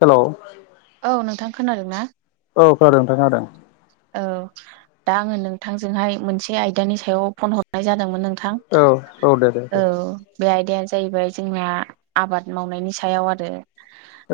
हेल' औ नोंथां खोनादों ना? औ खोनादों नोंथां खोनादों। औ दा आङो नोंथांजोंहाय मोनसे आयदानि सायाव फन हरनाय जादोंमोन नों थां औ दे दे दे औ बे आय दाया जाहैबाय जोंना आबाद मावनायनि सायाव आरो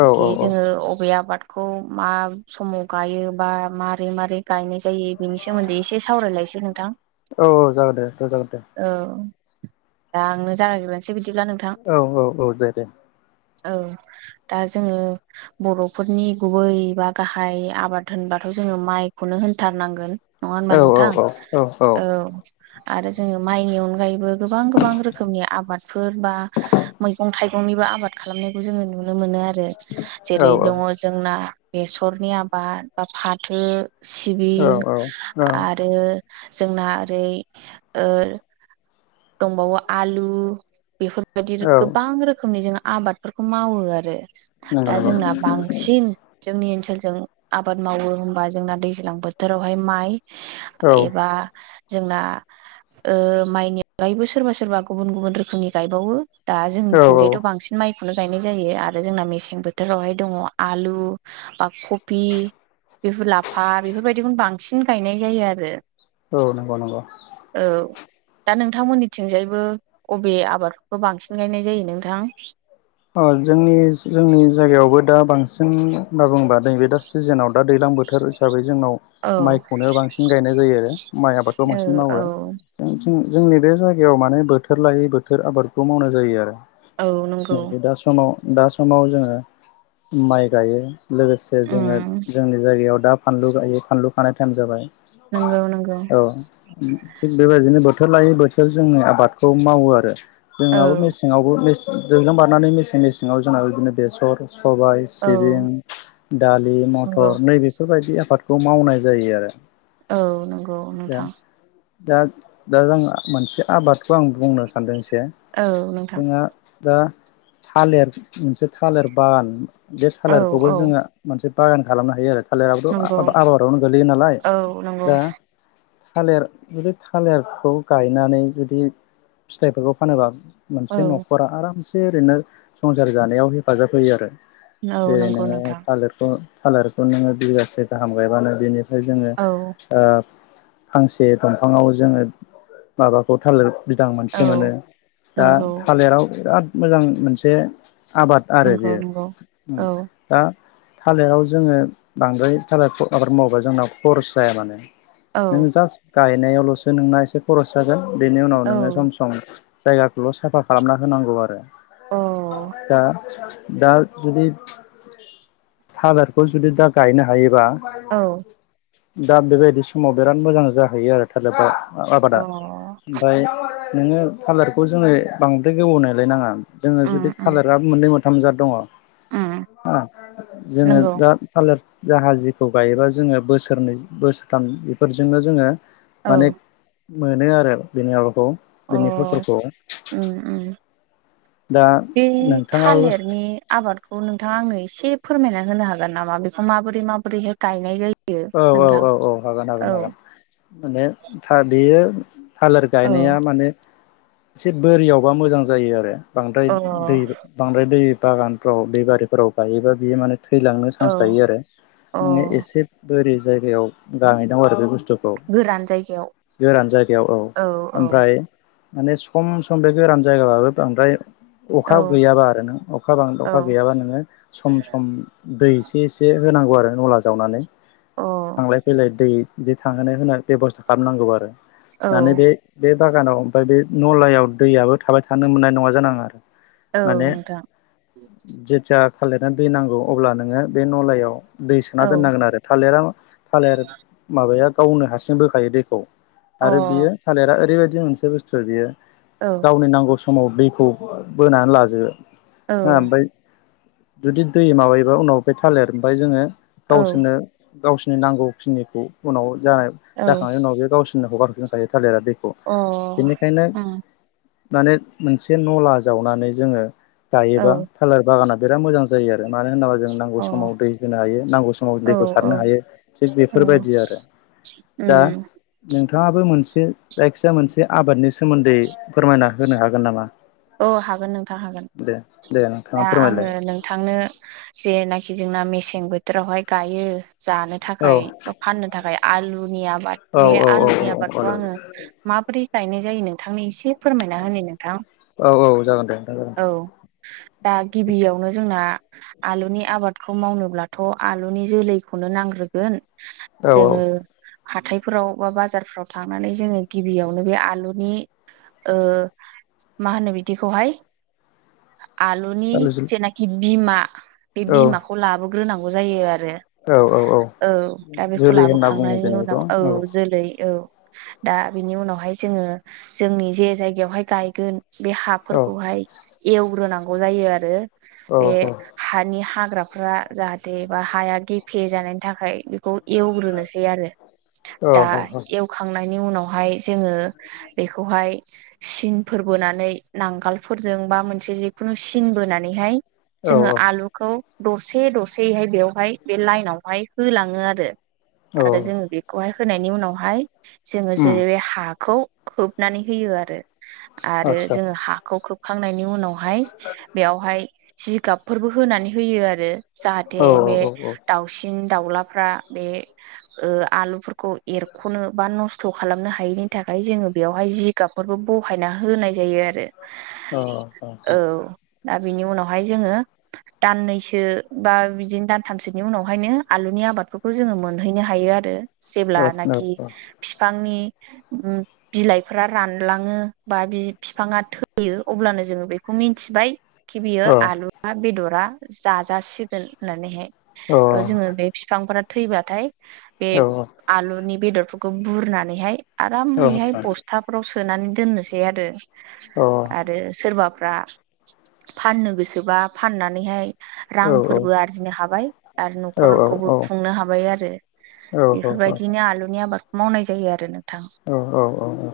औ गि औ औ जोङो अबे आबाद खौ मा समाव गायो बा मारै मारै गायनाय जायो बिनि सोमोन्दै एसे सावरायलायसै नोंथां औ औ जागोन दे दे जागोन दे औ दा आंनो जागायग्रोसै बिदि औ औ औ दे दे औ दा जोङो बर'फोरनि गुबै बा गाहाय आबाद होनबा जोङो माइखौनो होनथारनांगोन नङा होनबा औ नोंथां औ औ औ आरो जोङो माइनि अनगायैबो गोबां-गोबां रोखोमनि आबादफोर बा मैगं थाइगं निबो आबाद खालामनायखौ जोङो नुनो मोनो आरो आरो जेरै दङ जोंना बेसरनि आबाद बा फाथो सिबिं औ औ आरो जोंना ओरै ओ दंबावो आलु बेफोर बादि औ गोबां रोखोमनि जोङो आबादफोरखौ मावो आरो। नंगौ दा नंगौ जोंना बांसिन जोंनि ओनसोलजों आबाद मावो होनबा जोंना दैज्लां बोथोरावहाय माइ औ एबा जोंना ओ अनगायैबो सोरबा सोरबा गुबुन गुबुन रोखोमनि गायबावो। दा औ जोंनिथिंजायथ' बांसिन माइ खौनो गायनाय जायो आरो जोंना मेसें बोथोरावहाय दङ आलु बा कपि बिफोर लाफा बेफोरबायदिखौनो बांसिन गायनाय जायो आरो। औ नंगौ नंगौ औ दा नोंथांमोननिथिंजायबो अबे आबादफोरखौ बांसिन गायनाय जायो नोंथां? अह जोंनि जोंनि जायगायावबो‌ दा बांसिन होनना बुंङोबा नैबे दा सिजोनाव दा दैज्लां बोथोर हिसाबै जोंनाव औ माइखौनो बांसिन गायनाय जायो आरो माइ आबादखौ बांसिन औ औ मावो। जोंथिं जोंनि बे जायगायाव माने बोथोर लायै बोथोर आबादखौ मावनाय जायो आरो। औ नं नैबे दा समाव दा समाव जोङो माइ गायो। लोगोसे जोङो उम जोंनि जायगायाव दा फानलु गायो फानलु खानाय टाइम जाबाय। नंगौ नंगौ औ थिग बेबायदिनो बोथोर लायै बोथोर जोंनि आबादखौ मावो आरो औ जोंहाबो मेसेंआवबो मेसें दैज्लां बारनानै मेसें मेसेङाव जोंना बिदिनो बेसर सबाय सिबिं औ दालि नंगौ मथर नैबेफोरबायदि आफाद खौ मावनाय जायो आरो। औ नंगौ दा नोंथां दा दा जों मोनसे आबादखौ आं बुंनो सान्दों औ नोंथां। दा थालिर मोनसे थालिर बान बे औ थालिरखौबो औ जोंङो मोनसे बागान खालामनो हायो आरो थालिराबोथ नंगौ आबादावनो गोलैयो नालाय औ नंगौ दा थालिर जुदि थालिरखौ गायनानै जुदि फिथाइफोरखौ फानोबा मोनसे औ नखरा आरामसे ओरैनो संसार जानायाव हेफाजाब होयो आरो। औ जेरै नंगौ नोंङो नोंथां थालिरखौ थालारखौ नोंङो बिगासे गाहाम गायबानो बिनिफ्राय जोङो औ ओ फांसे दंफाङाव जोंङो माबाखौ थालिर बिदां औ मोनसे मोनो दा नंगौ थालिराव बिराद मोजां मोनसे आबाद आरो नंगौ बेयो नंगौ म औ दा थालिराव जोङो बांद्राय थालिर आबाद मावोबा जोंनाव खरस जाया माने औ नों जास्ट गायनायावल'सो नोंना एसे खरस जागोन बेनि उनाव औ नोंङो सम सम जायगाखौल' साफा खालामना होनांगौ आरो अ दा दा जुदि थालिरखौ जुदि दा गायनो हायोबा औ दा बेबायदि समाव बिराद मोजां जाहैयो आरो थारेफ्रा अ आबादा ओमफ्राय नोंङो थालारखौ जोङो बांद्राय गोबौ नायलाय नाङा। जोङो उम जुदि उम खाालारा मोननै मोनथाम जाद दङ उम जोङो नंगौ दा थालिर जोंहाजखौ गायोबा जोंङो बोसोरनै बोसोरथाम बेफोरजोंनो जोंङो औ मोनो आरो बिनि आबाखौ बिनि अ फसलखौ। उम उम दा बे नोंथाङाबो थालिरनि आबादखौ नों नोंथाङा आंनो एसे फोरमायना होनो हागोन नामा बेखौ माबोरै माबोरैहाय गायनाय जायो? औ औ नोंथां औ औ हागोन औ हागोन। माने थालिर थालिर औ गायनाया माने एसे बोरियावबा मोजां जायो आरो बांद्राय अ दै बांद्राय दै बागानफ्राव बेबारिफोराव गायोबा बियो माने थैलांनो औ चान्स दायो आरो अ नोंङो एसे ओरै जायगायाव गांहै दं आरो बे बुस्थु बुस्थुखौ गोरान जायगायाव गोरान जायगायाव औ ओमफ्राय माने सम सम बे गोरान जायगाबाबो बांद्राय औ अखा गैयाबा आरो नों अखा बांद अखा औ गैयाबा नोङो सम सम दै एसे एसे होनांगौ आरो नला जावनानै अ थांलाय फैलाय दै बिदि थांहोनो होनाय बेब'स्था खालामनांगौ आरो औ माने बे बे बागानाव ओमफ्राय बे नलायाव दैयाबो थाबाय थानो मोननाय नंङा जानाङा आरो। मान औ नोंथां [inaudible] जे ज थालिरना दै नांगौ अब्ला नोंङो बे नलायाव दै सोना औ दोननांगोन आरो थालिरा थालिर माबाया गावनो हारसिं बोखायो दैखौ आरो अ बियो थालिरा ओरैबायदि मोनसे बुस्थु बियो औ गावनि नांगौ समाव दैखौ बोनानै लाजो औ ह ओमफ्राय जुदि दै माबायोबा उनाव थालिर ओमफ्राय जोङो औ गावसोरनो गावसोरनि नांगौखिनिखौ उनाव जानाय औ अ जाखांनायनि उनाव बे गावसोर सिनाखौ गारहनोखायो थालिरा दैखौ बेनिखायनो उम माने मोनसे नला जावनानै जोङो औ गायोबा थालिर बागाना बिराद मोजां जायो आरो मानो होनोब्ला जों नांगौ समाव दै होनो हायो नांगौ समाव अ औ औ हायो थि नंगौ बेफोरबायदि आरो द उम नोंथाङाबो मोनसे जायखिजया मोनसे आबादनि सोमोन्दै फोरमायना होनो हागोन नामा? औ हागोन नोंथां हागोन दे दे नोंथाङा दा आङो फोरमायलाय नोंथांनो जेनाखि जोंना मेसें बोथोरावहाय गायो जानो औ थाखाय फाननो थाखाय आलुनिया आबाद औ बे औ आलुनि औ आबादखौ आंङो माबोरै गायनाय जायो नोंथांनि एसे फोरमायना होनो नोंथां औ औ औ जागोन दे। नोंथां जागोन दे औ दा गिबियावनो जोंना, आलुनि आबादखौ मावनोब्लाथ' आलुनि जोलैखौनो नांग्रोगोन? औ औ जोङो हाथायफोराव बा बाजारफोराव थांनानै जोङो गिबियावनो बे आलुनि मा होनो बिदिखौहाय? आलुनि आलु जि जेनाखि बिमा बे औ बिमाखौ लाबोग्रोनांगौ जायो आरो आरो औ दा बेखौ जोलै होनना बुङो लाबोखांनायनि जों बेखौ उनाव औ जोलै औ दा बिनि उनावहाय जोङो जोंनि जे जायगायावहाय गायगोन! बे औ हाफोरखौहाय एवग्रोनांगौ जायो आरो औ बे हानि हा हाग्राफ्रा जाहाथे बा हाया गेफे जानायनि थाखाय बेखौ एवग्रोनोसै आरो दा एवखांनायनि उनाव, हाय जोङो बेखौहाय सिनफोर बोनानै नांगालफोरजों बा मोनसे जिखुनु सिन बोनानैहाय औ जोङो आलुखौ दरसे दरसेैहाय बेवहाय बे लाइनावहाय होलाङो आरो औ आरो जोङो बेखौहाय होनायनि उनावहाय जोङो उम जेरै हाखौ खोबनानै होयो आरो आरो आदसा जोङो हाखौ खोबखांनायनि उनाव हाय बेयावहाय जिगाबफोरबो होनानै होयो आरो जाहाथे औ औ बे दाउसिन दाउलाफ्रा बे आलुफोरखौ एरख'नो बा नस्थ' खालामनो हायैनि थाखाय। ओमफ्राय जोङो बेयावहाय जिगाबफोरबो बहायना होनाय जायो आरो अ औ अ! दा बिनि उनावहाय जोङो दाननैसो बा बिदिनो दानथामसोनि उनावहायनो आलुनि आबादफोरखौ जोङो मोनहैनो हायो आरो जेब्लानखि बिफांनि बिलाइफोरा रानलाङो बा बि बिफाङा थैयो। अब्लानो जोङो बेखौ मिन्थिबाय खि बियो आलुआ बेदरा जाजासिगोन होननानैहाय। थ' जोङो बे बिफांफोरा थैबाथाय बे आलुनि बेदरफोरखौ बुरनानैहाय आरामैहाय बस्थाफ्रावसो सोनानै दोननोसै आरो औ। आरो सोरबाफ्रा फाननो गोसोबा फाननानैहाय रांफोरबो आरजिनो हाबाय आरो न'खरखौबो खुंनो हाबाय आरो औ औ बेफोरबायदिनो आलुनि आबादखौ मावनाय जायो आरो नों, औ औ औ औ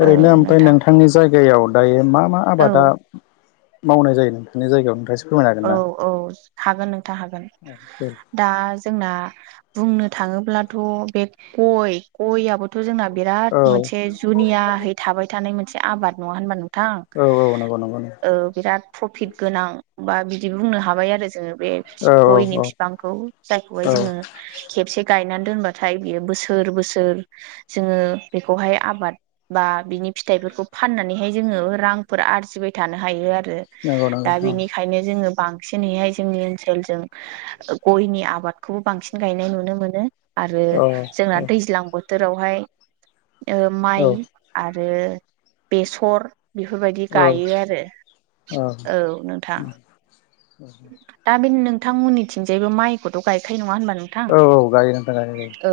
ओरैनो ओमफ्राय नोंथां नोंथांनि जायगायाव दायो मा मा औ आबादा मावनाय जायो नोंथांनि जायगायाव? फोरमायनो औ औ हागोन नोंथाङ हागोन। दा जोंना बुंनो थाङोब्लाथ' बे गय गय आबोथ' जोंना बिराद मोनसे जुनियाहै थाबाय थानाय मोनसे आबाद नङा होनबा? नों थां हागोन ना? बिराद प्रफिट गोनां बिदि बुंनो हाबाय आरो जोङो। बे औ औ नंगौ औ गयनि बिफांखौ जायखौहाय औ जोङो खेबसे गायनानै दबाथाय बियो बोसोर बोसोर जोङो बेखौहाय आबाद बा बिनि फिथाय फोरखौहाय फाननानै जोङो रां आरजि थानो हायो आरो नंगौ नंगौ द बिनि बेंखायनो जोङो बांसिनैहाय जोंनि ओनसोलजों गयनि आबादखौबो बांसिन गायनाय नुनो मोनो। आरो औ औ जोंना दैज्लां बोथोरावहाय माइ आरो आरो बेसर बेफोरबायदि औ गायो आरो औ नोंथां। दा बे नोंथांमोननिथिंजायबो माइखौथ' गायखायो नङा होनबा? औ औ गायो गायो गायो नोंथां। औ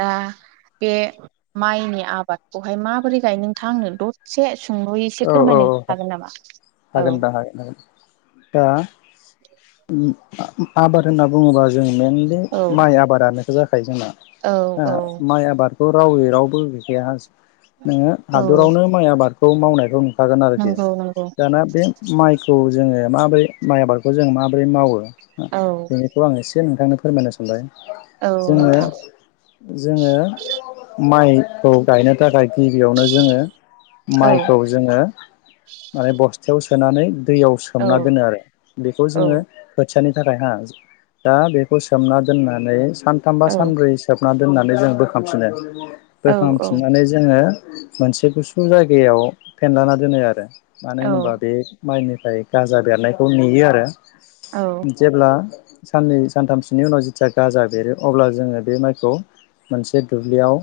दा बे माइनि आबादखौहाय माबोरै गायो नोंथां? आंनो दसे सुंदयै एसे औ औ फोरमायनो हागोन नामा? औ हागोन नोंथां हागोन हागोन दा आबाद होनना बुङोबा जों मेनलि औ माइ आबादानोथ' जाखायो जोंना औ हो औ माइ आबाद रावै रावबो गैखाया नोङो औ हादरावनो माइ आबादखौ मावनायखौ थागोन आरोखि नंगौ नंगौ दाना बे माइखौ जोङो माबोरै माइ आबादखौ जों माबोरै मावो औ बेनिखौ आं एसे नोंथांनो फोरमायनो सानबाय। औ जोङो नोंथां जोङो माइ खौ गायनो थाखाय गिबियावनो जोङो औ माइ खौ जोङो माने बस्थायाव सोनानै दैयाव औ सोमना दोनो आरो बेखौ जोङो औ खोथियानि थाखाय हा दा बेखौ सोमना दोननानै सानथामबा औ सानब्रै सोम ना दोननानै जों बोखांफिनो औ औ बोखांफिननानै जोङो मोनसे गुसु जायगायाव फेनलाना दोनो आरो मानो होनोबा औ बे माइनि गाजा बेरनायखौ नुयो आरो औ जेब्ला साननै सानथामसोनि उनाव जेथिया गाजा बेरो अब्ला जोङो बे माइखौ मोनसे दुब्लियाव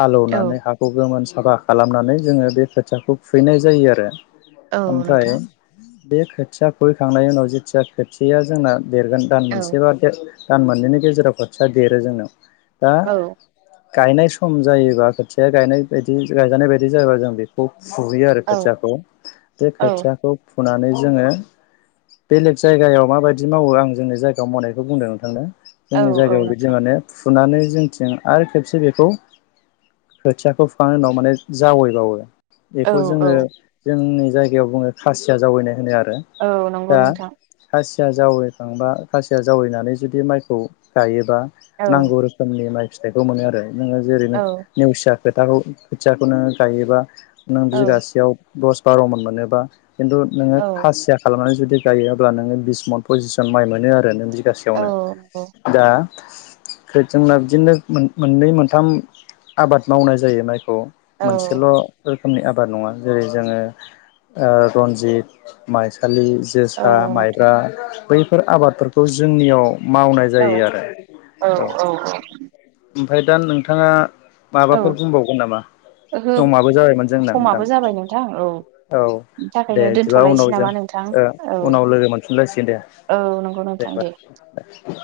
हालौनानै औ हाखौ गोमोन साफा खालामनानै जोङो बे खोथियाखौ खुबहैनाय जायो आरो औ ओमफ्राय नोंथां बे खोथिया खुबैखांनायनि उनाव जेथिया खोथियाआ जोंना देरगोन दान औ मोनसेबा देर दान मोननैनि गेजेराव खोथिया देरो जोंनाव दा औ गायनाय सम जायोबा खोथिया गायनाय बायदि गायजानाय बायदि जायोाबा जों बेखौ फुहैयो आरो औ खोथियाखौ बे औ खोथियाखौ फुनानै जोङो बेलेग जायगायाव माबायदि मावो आं जोंनि जायगायाव मावनायखौ बुंदों नोंथांनो। औ जोंनि जायगायाव नोंथां बिदि माने फुनानै जोंनिथिं आरो खेबसे बेखौ खोथियाखौ फुखांनायनि उनाव माने जावैबावो औ बेखौ औ जोङो जोंनि जायगायाव बुङो खासिया जावैनाय होनो आरो औ नंगौ दा नोंथां खासि खासिया जावैखांबा खासिया जावैनानै जुदि माइखौ गायोबा औ नांगौ रोखोमनि माइ फिथाइखौ मोनो आरो नोङो जेरैनो औ नेवसिया खोथाखौ खोथियाखौ नो गायोबा नों औ बिगासेयाव दस बार' मन मोनोबा खिन्थु नोङो औ खासिया खालामनानै जुदि बिदि गायो अब्ला नोङो बिस मन पसिस जन माइ मोनो आरो नों औ बिगासेयावनो नंगौ दा खो जोंना बिदिनो मोन मोननै मोनथाम आबाद मावनाय जायो माइ औ मोनसेल रोखोमनि आबाद नङा जेरै जोङो ओ रनजित, माइसालि औ जोसा नोंथां माइब्रा बैफोर आबादफोरखौ जोंनियाव मावनाय औ जायो आरो औ ओमफ्राय दा नोंथाङा औ माबाफोर बुंबावगोन नामा ओहो समाबो जाबाय समाबो जाबाय नोंथां औ औ बिनि दे थाखायनो बिदिबा दोनथ'लायसै उनाव जों नामा नोंथां ओ औ उनाव लोगो मोनफिनलायसिगोन दे। औ नंगौ दे नोंथां होमबा।